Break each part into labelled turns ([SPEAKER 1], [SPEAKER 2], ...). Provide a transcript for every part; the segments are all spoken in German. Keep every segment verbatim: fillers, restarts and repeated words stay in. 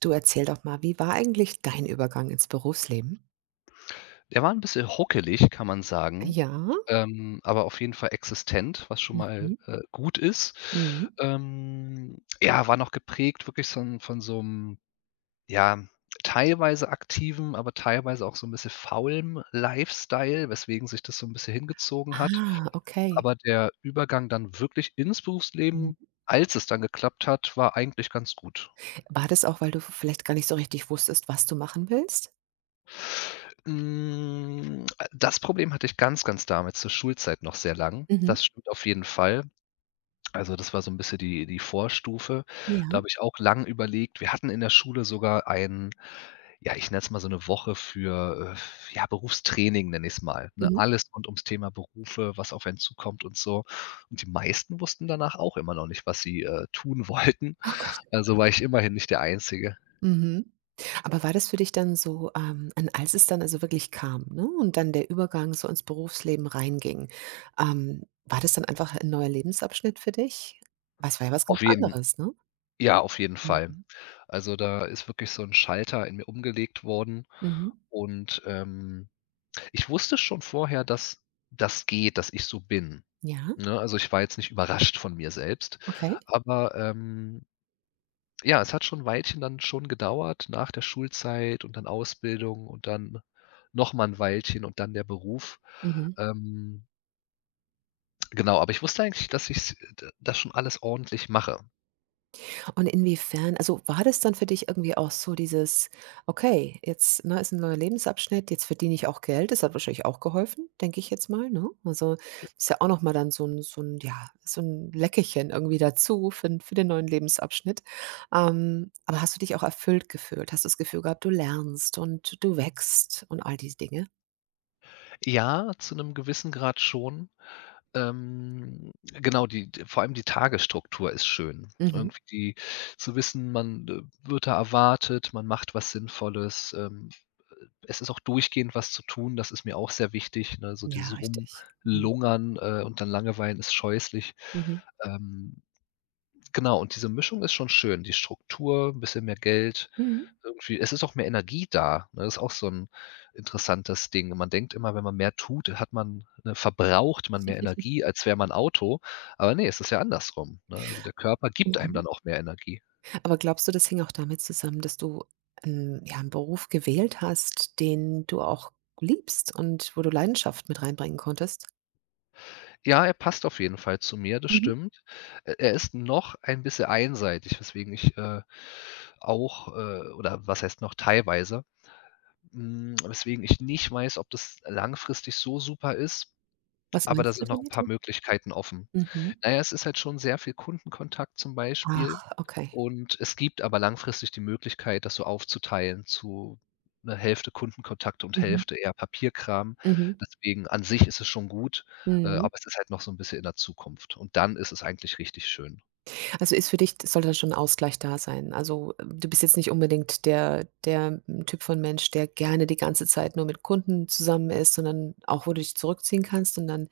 [SPEAKER 1] Du, erzähl doch mal, wie war eigentlich dein Übergang ins Berufsleben?
[SPEAKER 2] Der war 'n bisschen ruckelig, kann man sagen,
[SPEAKER 1] Ja.
[SPEAKER 2] ähm, aber auf jeden Fall existent, was schon mal,
[SPEAKER 1] Mhm.
[SPEAKER 2] äh, gut ist.
[SPEAKER 1] Mhm.
[SPEAKER 2] Ähm, ja, war noch geprägt wirklich so 'n von so 'm, ja, teilweise aktiven, aber teilweise auch so 'n bisschen faulem Lifestyle, weswegen sich das so 'n bisschen hingezogen hat.
[SPEAKER 1] Ah, okay.
[SPEAKER 2] Aber der Übergang dann wirklich ins Berufsleben,
[SPEAKER 1] Mhm.
[SPEAKER 2] als es dann geklappt hat, war eigentlich ganz gut.
[SPEAKER 1] War das auch, weil du vielleicht gar nicht so richtig wusstest, was du machen willst?
[SPEAKER 2] Hm, äh, das Problem hatte ich ganz, ganz damals zur Schulzeit noch sehr lang.
[SPEAKER 1] Mhm.
[SPEAKER 2] Das stimmt auf jeden Fall. Also, das war so 'n bisschen die die Vorstufe. Da
[SPEAKER 1] Ja.
[SPEAKER 2] habe ich auch lang überlegt. Wir hatten in der Schule sogar ein, ja, ich nenne es mal so 'ne Woche für, äh, ja, Berufstraining, nenne ich's mal, ne?
[SPEAKER 1] Mhm.
[SPEAKER 2] Alles rund ums Thema Berufe, was auf einen zukommt und so. Und die meisten wussten danach auch immer noch nicht, was sie, äh, tun wollten.
[SPEAKER 1] Oh Gott.
[SPEAKER 2] Also, war ich immerhin nicht der Einzige.
[SPEAKER 1] Mhm. Aber war das für dich dann so, ähm und als es dann also wirklich kam, ne, und dann der Übergang so ins Berufsleben reinging, ähm, war das dann einfach ein neuer Lebensabschnitt für dich? Was war ja was ganz
[SPEAKER 2] Auf jeden
[SPEAKER 1] anderes, ne?
[SPEAKER 2] Ja, auf jeden Fall.
[SPEAKER 1] Mhm.
[SPEAKER 2] Also, da ist wirklich so 'n Schalter in mir umgelegt worden
[SPEAKER 1] Mhm.
[SPEAKER 2] und, ähm, ich wusste schon vorher, dass das geht, dass ich so bin,
[SPEAKER 1] Ja,
[SPEAKER 2] ne? Also, ich war jetzt nicht überrascht von mir selbst,
[SPEAKER 1] okay.
[SPEAKER 2] aber, ähm, ja, es hat schon 'n Weilchen dann schon gedauert nach der Schulzeit und dann Ausbildung und dann noch mal 'n Weilchen und dann der Beruf.
[SPEAKER 1] Mhm.
[SPEAKER 2] Ähm, genau, aber ich wusste eigentlich, dass ich's d das schon alles ordentlich mache.
[SPEAKER 1] Und inwiefern also, war das dann für dich irgendwie auch so dieses: „Okay, jetzt, ne, ist ein neuer Lebensabschnitt, jetzt verdiene ich auch Geld.“ Das hat wahrscheinlich auch geholfen, denke ich jetzt mal, ne? Also, ist ja auch noch mal dann so ein so ein ja, so ein Leckerchen irgendwie dazu für 'n für den neuen Lebensabschnitt. Ähm, aber hast du dich auch erfüllt gefühlt? Hast du das Gefühl gehabt, du lernst und du wächst und all diese Dinge?
[SPEAKER 2] Ja, zu 'nem gewissen Grad schon. Ähm, genau, die d vor allem die Tagesstruktur ist schön.
[SPEAKER 1] Mhm.
[SPEAKER 2] Irgendwie die zu wissen, man, äh, wird da erwartet, man macht was Sinnvolles. Ähm, es ist auch durchgehend was zu tun, das ist mir auch sehr wichtig, ne? So
[SPEAKER 1] Ja,
[SPEAKER 2] dieses
[SPEAKER 1] richtig. Mhm.
[SPEAKER 2] Rumlungern, äh, und dann Langeweilen ist scheußlich.
[SPEAKER 1] Mhm.
[SPEAKER 2] Ähm, Genau, und diese Mischung ist schon schön. Die Struktur, 'n bisschen mehr Geld,
[SPEAKER 1] Mhm.
[SPEAKER 2] irgendwie es ist auch mehr Energie da, ne? Ist auch so 'n interessantes Ding. Man denkt immer, wenn man mehr tut, hat man ne, verbraucht man mehr Energie, als wäre man Auto. Aber ne, es ist ja andersrum, ne? Also, der Körper gibt einem dann auch mehr Energie.
[SPEAKER 1] Aber glaubst du, das hing auch damit zusammen, dass du 'n ja, einen Beruf gewählt hast, den du auch liebst und wo du Leidenschaft mit reinbringen konntest?
[SPEAKER 2] Ja, er passt auf jeden Fall zu mir, das
[SPEAKER 1] Mhm.
[SPEAKER 2] stimmt. Er er ist noch ein bisschen einseitig, weswegen ich, äh, auch, äh oder was heißt noch teilweise, hm, weswegen ich nicht weiß, ob das langfristig so super ist.
[SPEAKER 1] Was
[SPEAKER 2] Aber da
[SPEAKER 1] meinst du
[SPEAKER 2] sind noch 'n
[SPEAKER 1] damit?
[SPEAKER 2] paar Möglichkeiten offen.
[SPEAKER 1] Mhm.
[SPEAKER 2] Na ja, es ist halt schon sehr viel Kundenkontakt zum Beispiel
[SPEAKER 1] Ach, okay.
[SPEAKER 2] und es gibt aber langfristig die Möglichkeit, das so aufzuteilen zu 'ne Hälfte Kundenkontakt und
[SPEAKER 1] Mhm.
[SPEAKER 2] Hälfte eher Papierkram.
[SPEAKER 1] Mhm.
[SPEAKER 2] Deswegen an sich ist es schon gut, äh,
[SPEAKER 1] Mhm.
[SPEAKER 2] aber es ist halt noch so 'n bisschen in der Zukunft und dann ist es eigentlich richtig schön.
[SPEAKER 1] Also, ist für dich sollte da schon 'n Ausgleich da sein. Also, äh, du bist jetzt nicht unbedingt der der mm, Typ von Mensch, der gerne die ganze Zeit nur mit Kunden zusammen ist, sondern auch, wo du dich zurückziehen kannst und dann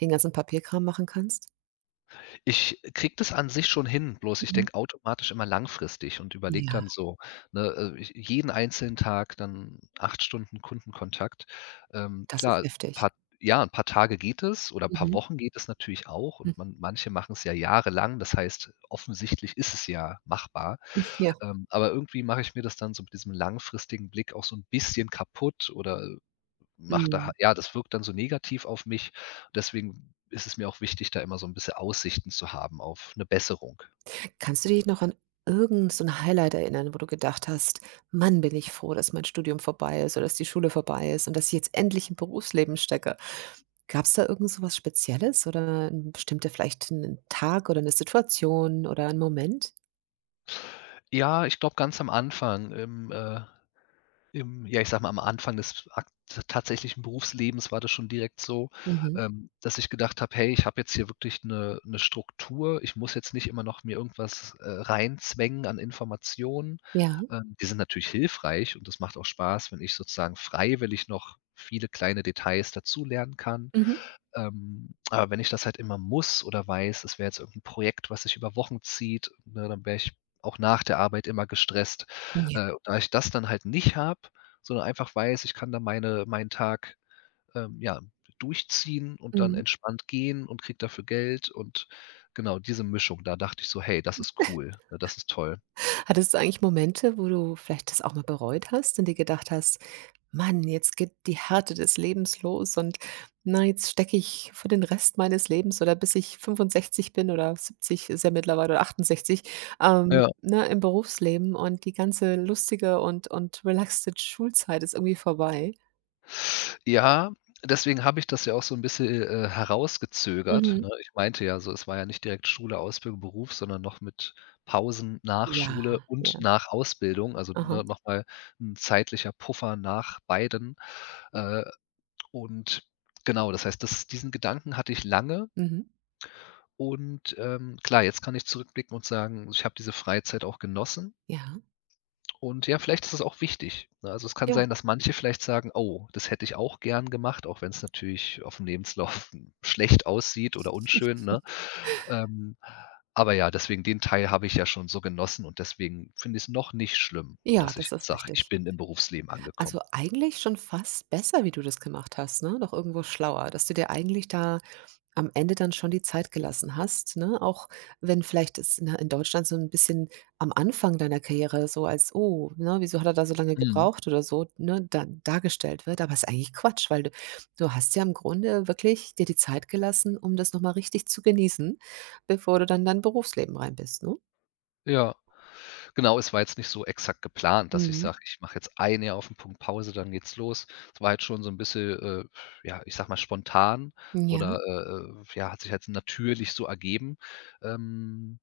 [SPEAKER 1] den ganzen Papierkram machen kannst?
[SPEAKER 2] Ich kriege das an sich schon hin, bloß ich
[SPEAKER 1] Mhm.
[SPEAKER 2] denke automatisch immer langfristig und überlege
[SPEAKER 1] Ja,
[SPEAKER 2] dann so, ne, äh, ich jeden einzelnen Tag dann acht Stunden Kundenkontakt. Ähm,
[SPEAKER 1] das ist
[SPEAKER 2] klar,
[SPEAKER 1] heftig.
[SPEAKER 2] paar ja, ein paar Tage geht es oder ein paar
[SPEAKER 1] Mhm.
[SPEAKER 2] Wochen geht es natürlich auch
[SPEAKER 1] Mhm.
[SPEAKER 2] und man manche machen es ja jahrelang. Das heißt, offensichtlich ist es ja machbar.
[SPEAKER 1] Ja.
[SPEAKER 2] Ähm, aber irgendwie mache ich mir das dann so mit diesem langfristigen Blick auch so ein bisschen kaputt oder Macht da
[SPEAKER 1] Mhm.
[SPEAKER 2] ja, das wirkt dann so negativ auf mich. Deswegen ist es mir auch wichtig, da immer so ein bisschen Aussichten zu haben auf eine Besserung.
[SPEAKER 1] Kannst du dich noch an irgend so 'n Highlight erinnern, wo du gedacht hast: „Mann, bin ich froh, dass mein Studium vorbei ist oder dass die Schule vorbei ist und dass ich jetzt endlich im Berufsleben stecke?“ Gab's da irgend so was Spezielles oder 'n bestimmter vielleicht 'n Tag oder 'ne Situation oder 'n Moment?
[SPEAKER 2] Ja, ich glaube, ganz am Anfang, im, äh im ja, ich sage mal, am Anfang des ak tatsächlichen Berufslebens war das schon direkt so,
[SPEAKER 1] Mhm.
[SPEAKER 2] ähm, dass ich gedacht habe: „Hey, ich habe jetzt hier wirklich eine 'ne Struktur. Ich muss jetzt nicht immer noch mir irgendwas, äh, reinzwängen an Informationen.“
[SPEAKER 1] Ja.
[SPEAKER 2] Ähm, die sind natürlich hilfreich und das macht auch Spaß, wenn ich sozusagen freiwillig noch viele kleine Details dazulernen kann.
[SPEAKER 1] Mhm.
[SPEAKER 2] Ähm, aber wenn ich das halt immer muss oder weiß, es wäre jetzt irgendein Projekt, was sich über Wochen zieht, ne, dann wäre ich auch nach der Arbeit immer gestresst.
[SPEAKER 1] Ja.
[SPEAKER 2] Äh, da ich das dann halt nicht habe, sondern einfach weiß, ich kann da meine meinen Tag, ähm, ja, durchziehen und dann
[SPEAKER 1] Mhm.
[SPEAKER 2] entspannt gehen und kriege dafür Geld und genau diese Mischung, da dachte ich so: „Hey, das ist cool. Ja, das ist toll.“
[SPEAKER 1] Hattest du eigentlich Momente, wo du vielleicht das auch mal bereut hast und dir gedacht hast: Mann, jetzt geht die Härte des Lebens los und na, jetzt stecke ich für den Rest meines Lebens oder bis ich fünfundsechzig bin oder siebzig ist ja mittlerweile oder achtundsechzig, ähm,
[SPEAKER 2] Ja.
[SPEAKER 1] ne, im Berufsleben und die ganze lustige und und relaxte Schulzeit ist irgendwie vorbei.
[SPEAKER 2] Ja, deswegen habe ich das ja auch so 'n bisschen, äh, herausgezögert,
[SPEAKER 1] Mhm.
[SPEAKER 2] ne? Ich meinte ja so, es war ja nicht direkt Schule, Ausbildung, Beruf, sondern noch mit Pausen nach
[SPEAKER 1] Ja,
[SPEAKER 2] Schule und
[SPEAKER 1] ja.
[SPEAKER 2] nach Ausbildung, also,
[SPEAKER 1] Aha.
[SPEAKER 2] ne, noch mal 'n zeitlicher Puffer nach beiden. Äh, und genau, das heißt, das diesen Gedanken hatte ich lange
[SPEAKER 1] Mhm.
[SPEAKER 2] und, ähm, klar, jetzt kann ich zurückblicken und sagen, ich habe diese Freizeit auch genossen.
[SPEAKER 1] Ja,
[SPEAKER 2] Und ja, vielleicht ist es auch wichtig, ne? Also, es kann
[SPEAKER 1] ja.
[SPEAKER 2] sein, dass manche vielleicht sagen: „Oh, das hätte ich auch gern gemacht“, auch wenn es natürlich auf dem Lebenslauf schlecht aussieht oder unschön, ne? Ähm, aber ja, deswegen den Teil habe ich ja schon so genossen und deswegen finde ich es noch nicht schlimm,
[SPEAKER 1] Ja,
[SPEAKER 2] dass ich
[SPEAKER 1] das
[SPEAKER 2] jetzt
[SPEAKER 1] ist
[SPEAKER 2] sage, ich
[SPEAKER 1] richtig.
[SPEAKER 2] bin im Berufsleben
[SPEAKER 1] Also,
[SPEAKER 2] angekommen.
[SPEAKER 1] eigentlich schon fast besser, wie du das gemacht hast, ne? Doch irgendwo schlauer, dass du dir eigentlich da am Ende dann schon die Zeit gelassen hast, ne? Auch wenn vielleicht es in in Deutschland so ein bisschen am Anfang deiner Karriere so als: „Oh, ne, wieso hat er da so lange
[SPEAKER 2] Mhm.
[SPEAKER 1] gebraucht?“ oder so, ne, da dargestellt wird, aber es ist eigentlich Quatsch, weil du du hast ja im Grunde wirklich dir die Zeit gelassen, um das noch mal richtig zu genießen, bevor du dann in dein Berufsleben rein bist, ne?
[SPEAKER 2] Ja. Genau, es war jetzt nicht so exakt geplant, dass ich
[SPEAKER 1] Mhm.
[SPEAKER 2] sage: „Ich mache jetzt ein Jahr auf den Punkt Pause, dann geht's los.“ Es war halt schon so 'n bisschen, äh, ja, ich sage mal, spontan
[SPEAKER 1] Ja.
[SPEAKER 2] oder, äh, äh, ja, hat sich halt natürlich so ergeben. Ähm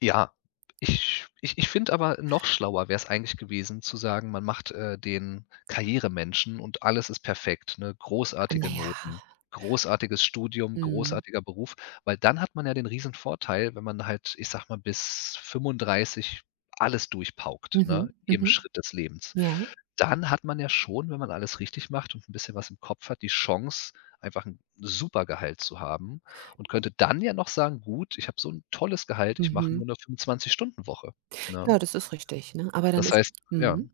[SPEAKER 2] ja, ich ich ich finde aber, noch schlauer wäre es eigentlich gewesen zu sagen, man macht, äh, den Karrieremenschen und alles ist perfekt, ne? Großartige
[SPEAKER 1] Naja, ja.
[SPEAKER 2] Noten, großartiges Studium,
[SPEAKER 1] Mhm.
[SPEAKER 2] großartiger Beruf, weil dann hat man ja den riesen Vorteil, wenn man halt, ich sag mal, bis fünfunddreißig alles durchpaukt,
[SPEAKER 1] Mhm.
[SPEAKER 2] ne, im
[SPEAKER 1] Mhm.
[SPEAKER 2] Schritt des Lebens.
[SPEAKER 1] Ja.
[SPEAKER 2] Dann hat man ja schon, wenn man alles richtig macht und ein bisschen was im Kopf hat, die Chance, einfach ein super Gehalt zu haben und könnte dann ja noch sagen: „Gut, ich habe so 'n tolles Gehalt, ich mache
[SPEAKER 1] Mhm.
[SPEAKER 2] nur 'ne fünfundzwanzig- Stunden-Woche“, ne?
[SPEAKER 1] Ja, das ist richtig, ne? Aber dann
[SPEAKER 2] Das
[SPEAKER 1] ist
[SPEAKER 2] heißt ja,
[SPEAKER 1] mhm.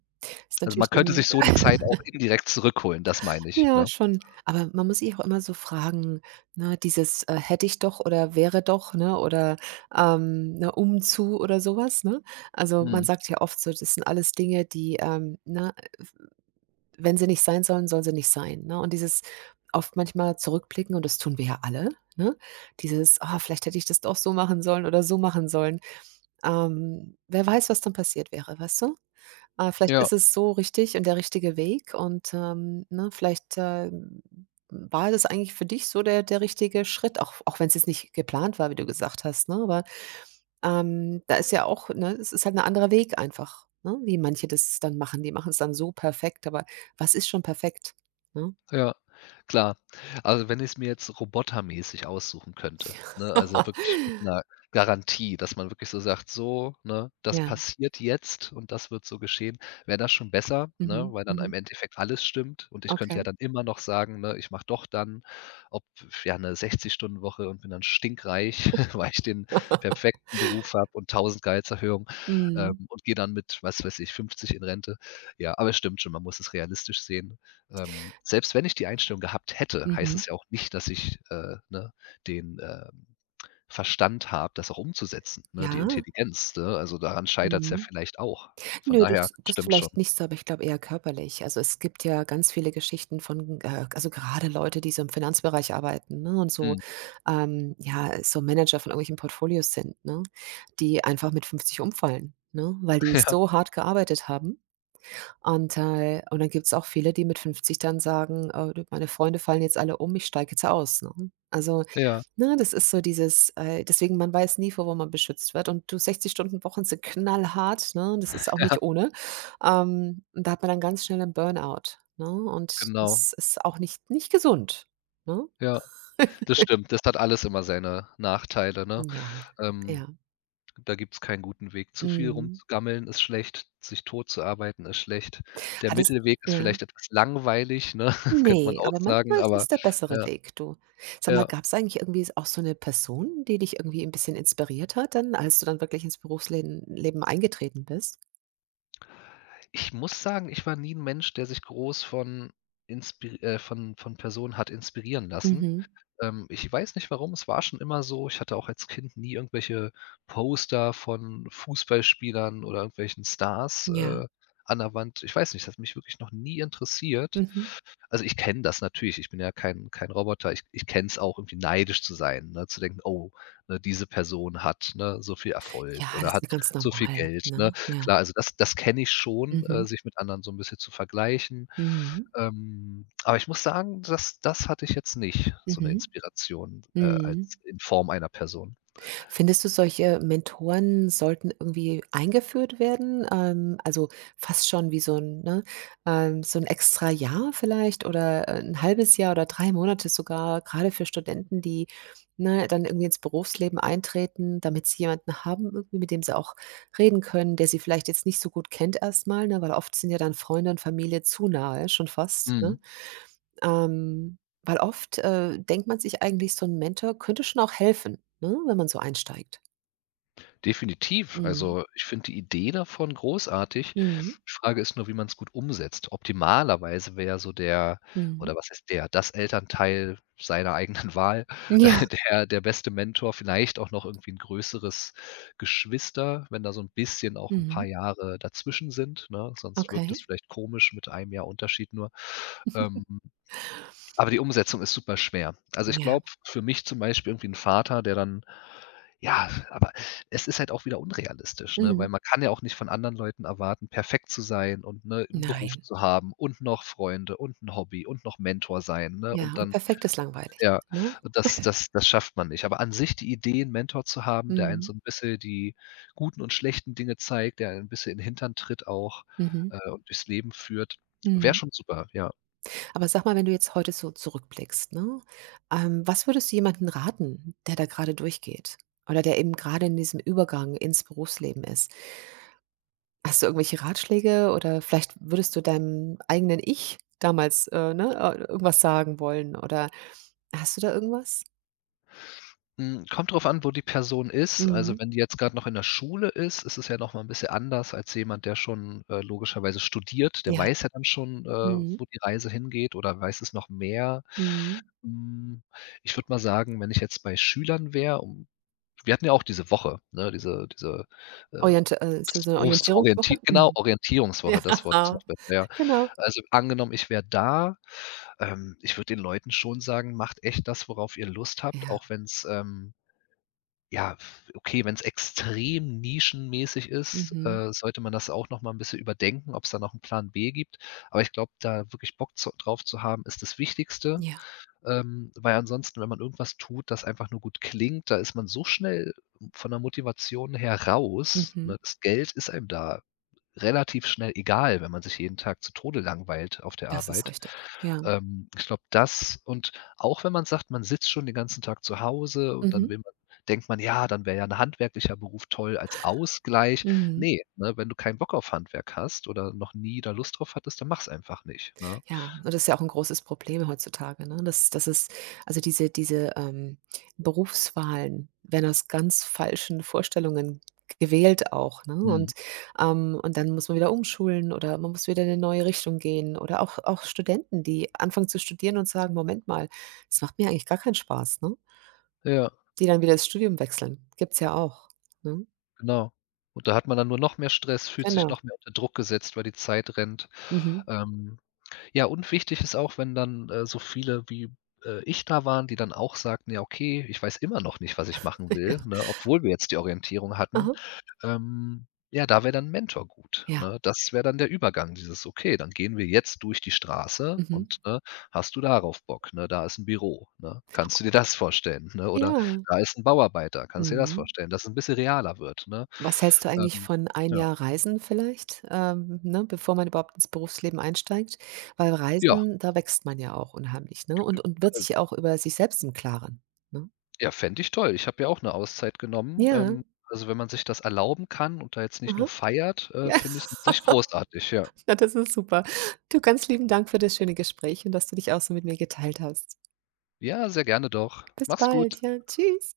[SPEAKER 1] Ist
[SPEAKER 2] also, man
[SPEAKER 1] natürlich
[SPEAKER 2] könnte
[SPEAKER 1] dann
[SPEAKER 2] sich so die Zeit auch indirekt zurückholen, das meine ich,
[SPEAKER 1] ja,
[SPEAKER 2] ne?
[SPEAKER 1] schon. Aber man muss sich auch immer so fragen, ne, dieses, äh, „hätte ich doch“ oder „wäre doch“, ne, oder, ähm, ne, „um zu“ oder sowas, ne? Also, man
[SPEAKER 2] Mhm.
[SPEAKER 1] sagt ja oft so, das sind alles Dinge, die, ähm, ne, wenn sie nicht sein sollen, sollen sie nicht sein, ne? Und dieses oft manchmal zurückblicken und das tun wir ja alle, ne? Dieses: „Ah, vielleicht hätte ich das doch so machen sollen oder so machen sollen.“ Ähm, wer weiß, was dann passiert wäre, weißt du? Ah, vielleicht
[SPEAKER 2] Ja.
[SPEAKER 1] ist es so richtig und der richtige Weg und, ähm, ne, vielleicht, ähm, war das eigentlich für dich so der der richtige Schritt, auch auch wenn es jetzt nicht geplant war, wie du gesagt hast, ne? Aber, ähm, da ist ja auch ne, es ist halt ein anderer Weg einfach, ne, wie manche das dann machen. Die machen es dann so perfekt, aber was ist schon perfekt, ne?
[SPEAKER 2] Ja, klar. Also, wenn ich es mir jetzt robotermäßig aussuchen könnte, ne, also wirklich mit einer Garantie, dass man wirklich so sagt: „So, ne, das
[SPEAKER 1] Ja,
[SPEAKER 2] passiert jetzt und das wird so geschehen“, wäre das schon besser, ne,
[SPEAKER 1] mhm,
[SPEAKER 2] weil dann im
[SPEAKER 1] mhm,
[SPEAKER 2] Endeffekt alles stimmt und ich könnte ja
[SPEAKER 1] okay.
[SPEAKER 2] dann immer noch sagen, ne, ich mache doch dann, ob ja eine sechzig-Stunden-Woche und bin dann stinkreich, weil ich den perfekten Beruf habe und tausend Gehaltserhöhung ähm,
[SPEAKER 1] Mhm,
[SPEAKER 2] und gehe dann mit, was weiß ich, fünfzig in Rente. Ja, aber es stimmt schon, man muss es realistisch sehen, ähm, selbst wenn ich die Einstellung gehabt hätte, heißt
[SPEAKER 1] mhm.
[SPEAKER 2] es ja auch nicht, dass ich, äh, ne, den, ähm, Verstand habe, das auch umzusetzen, ne, die
[SPEAKER 1] Ja,
[SPEAKER 2] Intelligenz, ne? Also, daran scheitert es ja
[SPEAKER 1] mhm.
[SPEAKER 2] vielleicht auch. Von
[SPEAKER 1] Nö,
[SPEAKER 2] daher
[SPEAKER 1] das das
[SPEAKER 2] stimmt schon.
[SPEAKER 1] vielleicht nicht so, aber ich glaube eher körperlich. Also, es gibt ja ganz viele Geschichten von, äh also, gerade Leute, die so im Finanzbereich arbeiten, ne, und so,
[SPEAKER 2] Mhm.
[SPEAKER 1] ähm, ja, so Manager von irgendwelchen Portfolios sind, ne, die einfach mit fünfzig umfallen, ne, weil die so hart gearbeitet haben. Und, äh und dann gibt's auch viele, die mit fünfzig dann sagen: „Äh, du, meine Freunde fallen jetzt alle um, ich steige jetzt aus“, ne? Also,
[SPEAKER 2] Ja, ja,
[SPEAKER 1] ne, das ist so dieses, äh, deswegen man weiß nie, vor wo man beschützt wird. Und du, sechzig Stunden Wochen sind knallhart, ne? Das ist auch
[SPEAKER 2] ja,
[SPEAKER 1] nicht ohne. Ähm, und da hat man dann ganz schnell einen Burnout, ne? Und
[SPEAKER 2] genau.
[SPEAKER 1] das ist auch nicht nicht gesund, ne?
[SPEAKER 2] Ja, das stimmt. Das hat alles immer seine Nachteile, ne?
[SPEAKER 1] Ja, ja.
[SPEAKER 2] Ähm, Da gibt's keinen guten Weg. Zu viel
[SPEAKER 1] Mhm.
[SPEAKER 2] rumzugammeln ist schlecht, sich tot zu arbeiten ist schlecht. Der
[SPEAKER 1] Hattest
[SPEAKER 2] Mittelweg ist
[SPEAKER 1] ja.
[SPEAKER 2] vielleicht etwas langweilig, ne, könnte man
[SPEAKER 1] Ne,
[SPEAKER 2] auch
[SPEAKER 1] aber
[SPEAKER 2] sagen,
[SPEAKER 1] manchmal ist es
[SPEAKER 2] aber
[SPEAKER 1] der bessere
[SPEAKER 2] ja,
[SPEAKER 1] Weg, du. Sag mal,
[SPEAKER 2] ja.
[SPEAKER 1] gab es eigentlich irgendwie auch so eine Person, die dich irgendwie ein bisschen inspiriert hat dann, als du dann wirklich ins Berufsleben Leben eingetreten bist?
[SPEAKER 2] Ich muss sagen, ich war nie 'n Mensch, der sich groß von inspiri äh, von von Personen hat inspirieren lassen.
[SPEAKER 1] Mhm.
[SPEAKER 2] Ähm, ich weiß nicht warum, es war schon immer so. Ich hatte auch als Kind nie irgendwelche Poster von Fußballspielern oder irgendwelchen Stars,
[SPEAKER 1] Ja.
[SPEAKER 2] äh, an der Wand. Ich weiß nicht, das hat mich wirklich noch nie interessiert.
[SPEAKER 1] Mhm.
[SPEAKER 2] Also, ich kenne das natürlich, ich bin ja kein kein Roboter. Ich ich kenne es auch, irgendwie neidisch zu sein, ne, zu denken: „Oh, ne, diese Person hat, ne, so viel Erfolg
[SPEAKER 1] Ja, das
[SPEAKER 2] oder
[SPEAKER 1] ist
[SPEAKER 2] hat
[SPEAKER 1] ja ganz
[SPEAKER 2] so viel
[SPEAKER 1] normal,
[SPEAKER 2] Geld“, ne?
[SPEAKER 1] ne? Ja.
[SPEAKER 2] Klar, also das das kenne ich schon,
[SPEAKER 1] Mhm.
[SPEAKER 2] äh, sich mit anderen so 'n bisschen zu vergleichen.
[SPEAKER 1] Mhm.
[SPEAKER 2] Ähm, aber ich muss sagen, das das hatte ich jetzt nicht, so 'ne
[SPEAKER 1] Mhm.
[SPEAKER 2] Inspiration, äh,
[SPEAKER 1] Mhm.
[SPEAKER 2] als in Form einer Person.
[SPEAKER 1] Findest du, solche Mentoren sollten irgendwie eingeführt werden? Ähm, also, fast schon wie so ein ne, ähm, so ein extra Jahr vielleicht oder, äh, 'n halbes Jahr oder drei Monate sogar, gerade für Studenten, die, ne, dann irgendwie ins Berufsleben eintreten, damit sie jemanden haben irgendwie, mit dem sie auch reden können, der sie vielleicht jetzt nicht so gut kennt erstmal, ne? Weil oft sind ja dann Freunde und Familie zu nahe schon fast, ne?
[SPEAKER 2] Mhm.
[SPEAKER 1] Ähm, weil oft, äh, denkt man sich eigentlich, so ein Mentor könnte schon auch helfen, ne, wenn man so einsteigt.
[SPEAKER 2] Definitiv.
[SPEAKER 1] Mhm.
[SPEAKER 2] Also, ich finde die Idee davon großartig.
[SPEAKER 1] Mhm.
[SPEAKER 2] Die Frage ist nur, wie man es gut umsetzt. Optimalerweise wäre ja so der
[SPEAKER 1] Mhm.
[SPEAKER 2] oder was heißt der, das Elternteil seiner eigenen Wahl,
[SPEAKER 1] Ja.
[SPEAKER 2] äh, der der beste Mentor, vielleicht auch noch irgendwie ein größeres Geschwister, wenn da so ein bisschen auch ein paar
[SPEAKER 1] Mhm.
[SPEAKER 2] Jahre dazwischen sind, ne? Sonst wirkt
[SPEAKER 1] Okay.
[SPEAKER 2] es vielleicht komisch mit einem Jahr Unterschied nur. Ähm, aber die Umsetzung ist super schwer. Also, ich
[SPEAKER 1] Ja.
[SPEAKER 2] glaube, für mich zum Beispiel irgendwie ein Vater, der dann ja, aber es ist halt auch wieder unrealistisch, ne?
[SPEAKER 1] Mhm.
[SPEAKER 2] Weil man kann ja auch nicht von anderen Leuten erwarten, perfekt zu sein und, ne, 'n Beruf
[SPEAKER 1] Nein.
[SPEAKER 2] zu haben und noch Freunde und 'n Hobby und noch Mentor sein, ne?
[SPEAKER 1] Ja,
[SPEAKER 2] Und
[SPEAKER 1] und
[SPEAKER 2] dann
[SPEAKER 1] perfekt ist langweilig,
[SPEAKER 2] ja,
[SPEAKER 1] ne?
[SPEAKER 2] und das das das schafft man nicht. Aber an sich die Idee, 'n Mentor zu haben, der einen
[SPEAKER 1] Mhm.
[SPEAKER 2] so 'n bisschen die guten und schlechten Dinge zeigt, der einen 'n bisschen in 'n Hintern tritt auch,
[SPEAKER 1] Mhm.
[SPEAKER 2] äh, und durchs Leben führt, wäre
[SPEAKER 1] Mhm.
[SPEAKER 2] schon super, ja.
[SPEAKER 1] Aber sag mal, wenn du jetzt heute so zurückblickst, ne, ähm, was würdest du jemanden raten, der da gerade durchgeht oder der eben gerade in diesem Übergang ins Berufsleben ist? Hast du irgendwelche Ratschläge oder vielleicht würdest du deinem eigenen Ich damals, äh, ne, äh, irgendwas sagen wollen oder hast du da irgendwas?
[SPEAKER 2] Hm, kommt drauf an, wo die Person ist. Also,
[SPEAKER 1] Mhm.
[SPEAKER 2] wenn die jetzt grad noch in der Schule ist, ist es ja noch mal 'n bisschen anders als jemand, der schon, äh, logischerweise studiert. Der
[SPEAKER 1] Ja.
[SPEAKER 2] weiß ja dann schon, äh,
[SPEAKER 1] Mhm.
[SPEAKER 2] wo die Reise hingeht oder weiß es noch mehr.
[SPEAKER 1] Mhm.
[SPEAKER 2] Hm, ich würde mal sagen, wenn ich jetzt bei Schülern wäre um Wir hatten ja auch diese Woche, ne, diese diese, äh,
[SPEAKER 1] Orient äh, ist das
[SPEAKER 2] Berufs
[SPEAKER 1] so 'ne Orientierungswoche?
[SPEAKER 2] Berufsorientier genau,
[SPEAKER 1] Mhm.
[SPEAKER 2] Orientierungswoche, das Wort ist noch
[SPEAKER 1] Ja,
[SPEAKER 2] besser, ja.
[SPEAKER 1] genau.
[SPEAKER 2] Also, angenommen, ich wäre da, ähm, ich würde den Leuten schon sagen: „Macht echt das, worauf ihr Lust habt, auch
[SPEAKER 1] Ja.
[SPEAKER 2] wenn's, ähm, ja, f okay, wenn es extrem nischenmäßig ist,
[SPEAKER 1] Mhm.
[SPEAKER 2] äh, sollte man das auch noch mal ein bisschen überdenken, ob es da noch einen Plan B gibt. Aber ich glaube, da wirklich Bock zu drauf zu haben, ist das Wichtigste,
[SPEAKER 1] Ja.
[SPEAKER 2] ähm, weil ansonsten, wenn man irgendwas tut, das einfach nur gut klingt, da ist man so schnell von der Motivation her raus,
[SPEAKER 1] Mhm.
[SPEAKER 2] ne? Das Geld ist einem da relativ schnell egal, wenn man sich jeden Tag zu Tode langweilt auf der
[SPEAKER 1] Das ist
[SPEAKER 2] Arbeit.
[SPEAKER 1] richtig. Ja.
[SPEAKER 2] Ähm, ich glaube, das und auch wenn man sagt, man sitzt schon den ganzen Tag zu Hause und dann
[SPEAKER 1] Mhm.
[SPEAKER 2] will man denkt man: „Ja, dann wäre ja 'n handwerklicher Beruf toll als Ausgleich.“
[SPEAKER 1] Mhm.
[SPEAKER 2] Ne, ne, wenn du keinen Bock auf Handwerk hast oder noch nie da Lust drauf hattest, dann mach's einfach nicht, ne?
[SPEAKER 1] Ja, und das ist ja auch ein großes Problem heutzutage, ne? Das das ist also diese diese, ähm, Berufswahlen werden aus ganz falschen Vorstellungen gewählt auch, ne?
[SPEAKER 2] Mhm.
[SPEAKER 1] Und, ähm und dann muss man wieder umschulen oder man muss wieder in eine neue Richtung gehen oder auch auch Studenten, die anfangen zu studieren und sagen: „Moment mal, das macht mir eigentlich gar keinen Spaß“, ne?
[SPEAKER 2] Ja,
[SPEAKER 1] Die dann wieder das Studium wechseln. Gibt's ja auch, ne?
[SPEAKER 2] genau. Und da hat man dann nur noch mehr Stress, fühlt sich
[SPEAKER 1] Genau.
[SPEAKER 2] noch mehr unter Druck gesetzt, weil die Zeit rennt.
[SPEAKER 1] Mhm.
[SPEAKER 2] Ähm Ja, und wichtig ist auch, wenn dann, äh, so viele wie, äh, ich da waren, die dann auch sagten: „Ja, okay, ich weiß immer noch nicht, was ich machen
[SPEAKER 1] Ja.
[SPEAKER 2] will“, ne, obwohl wir jetzt die Orientierung hatten.
[SPEAKER 1] Aha.
[SPEAKER 2] Ähm, ja, da wäre dann Mentor gut,
[SPEAKER 1] Ja.
[SPEAKER 2] ne? Das wäre dann der Übergang, dieses: „Okay, dann gehen wir jetzt durch die Straße
[SPEAKER 1] Mhm.
[SPEAKER 2] und, ne, hast du darauf Bock, ne? Da ist ein Büro, ne? Kannst du dir das vorstellen, ne? Oder
[SPEAKER 1] Ja.
[SPEAKER 2] da ist ein Bauarbeiter, kannst du dir das
[SPEAKER 1] Mhm.
[SPEAKER 2] vorstellen?“ Dass es ein bisschen realer wird, ne?
[SPEAKER 1] Was hältst du eigentlich
[SPEAKER 2] Ähm,
[SPEAKER 1] von ein
[SPEAKER 2] ja.
[SPEAKER 1] Jahr Reisen vielleicht, ähm, ne, bevor man überhaupt ins Berufsleben einsteigt? Weil
[SPEAKER 2] Ja,
[SPEAKER 1] Reisen, da wächst man ja auch unheimlich, ne, und und wird
[SPEAKER 2] also
[SPEAKER 1] sich auch über sich selbst im Klaren, ne?
[SPEAKER 2] Ja, fände ich toll. Ich habe ja auch 'ne Auszeit genommen.
[SPEAKER 1] Ja,
[SPEAKER 2] Ähm, also, wenn man sich das erlauben kann und da jetzt nicht nur
[SPEAKER 1] aha.
[SPEAKER 2] feiert, äh,
[SPEAKER 1] Ja,
[SPEAKER 2] finde ich's an sich großartig, ja.
[SPEAKER 1] na, das ist super. Du, ganz lieben Dank für das schöne Gespräch und dass du dich auch so mit mir geteilt hast.
[SPEAKER 2] Ja, sehr gerne doch.
[SPEAKER 1] Bis
[SPEAKER 2] Mach's
[SPEAKER 1] bald,
[SPEAKER 2] gut.
[SPEAKER 1] ja, tschüss.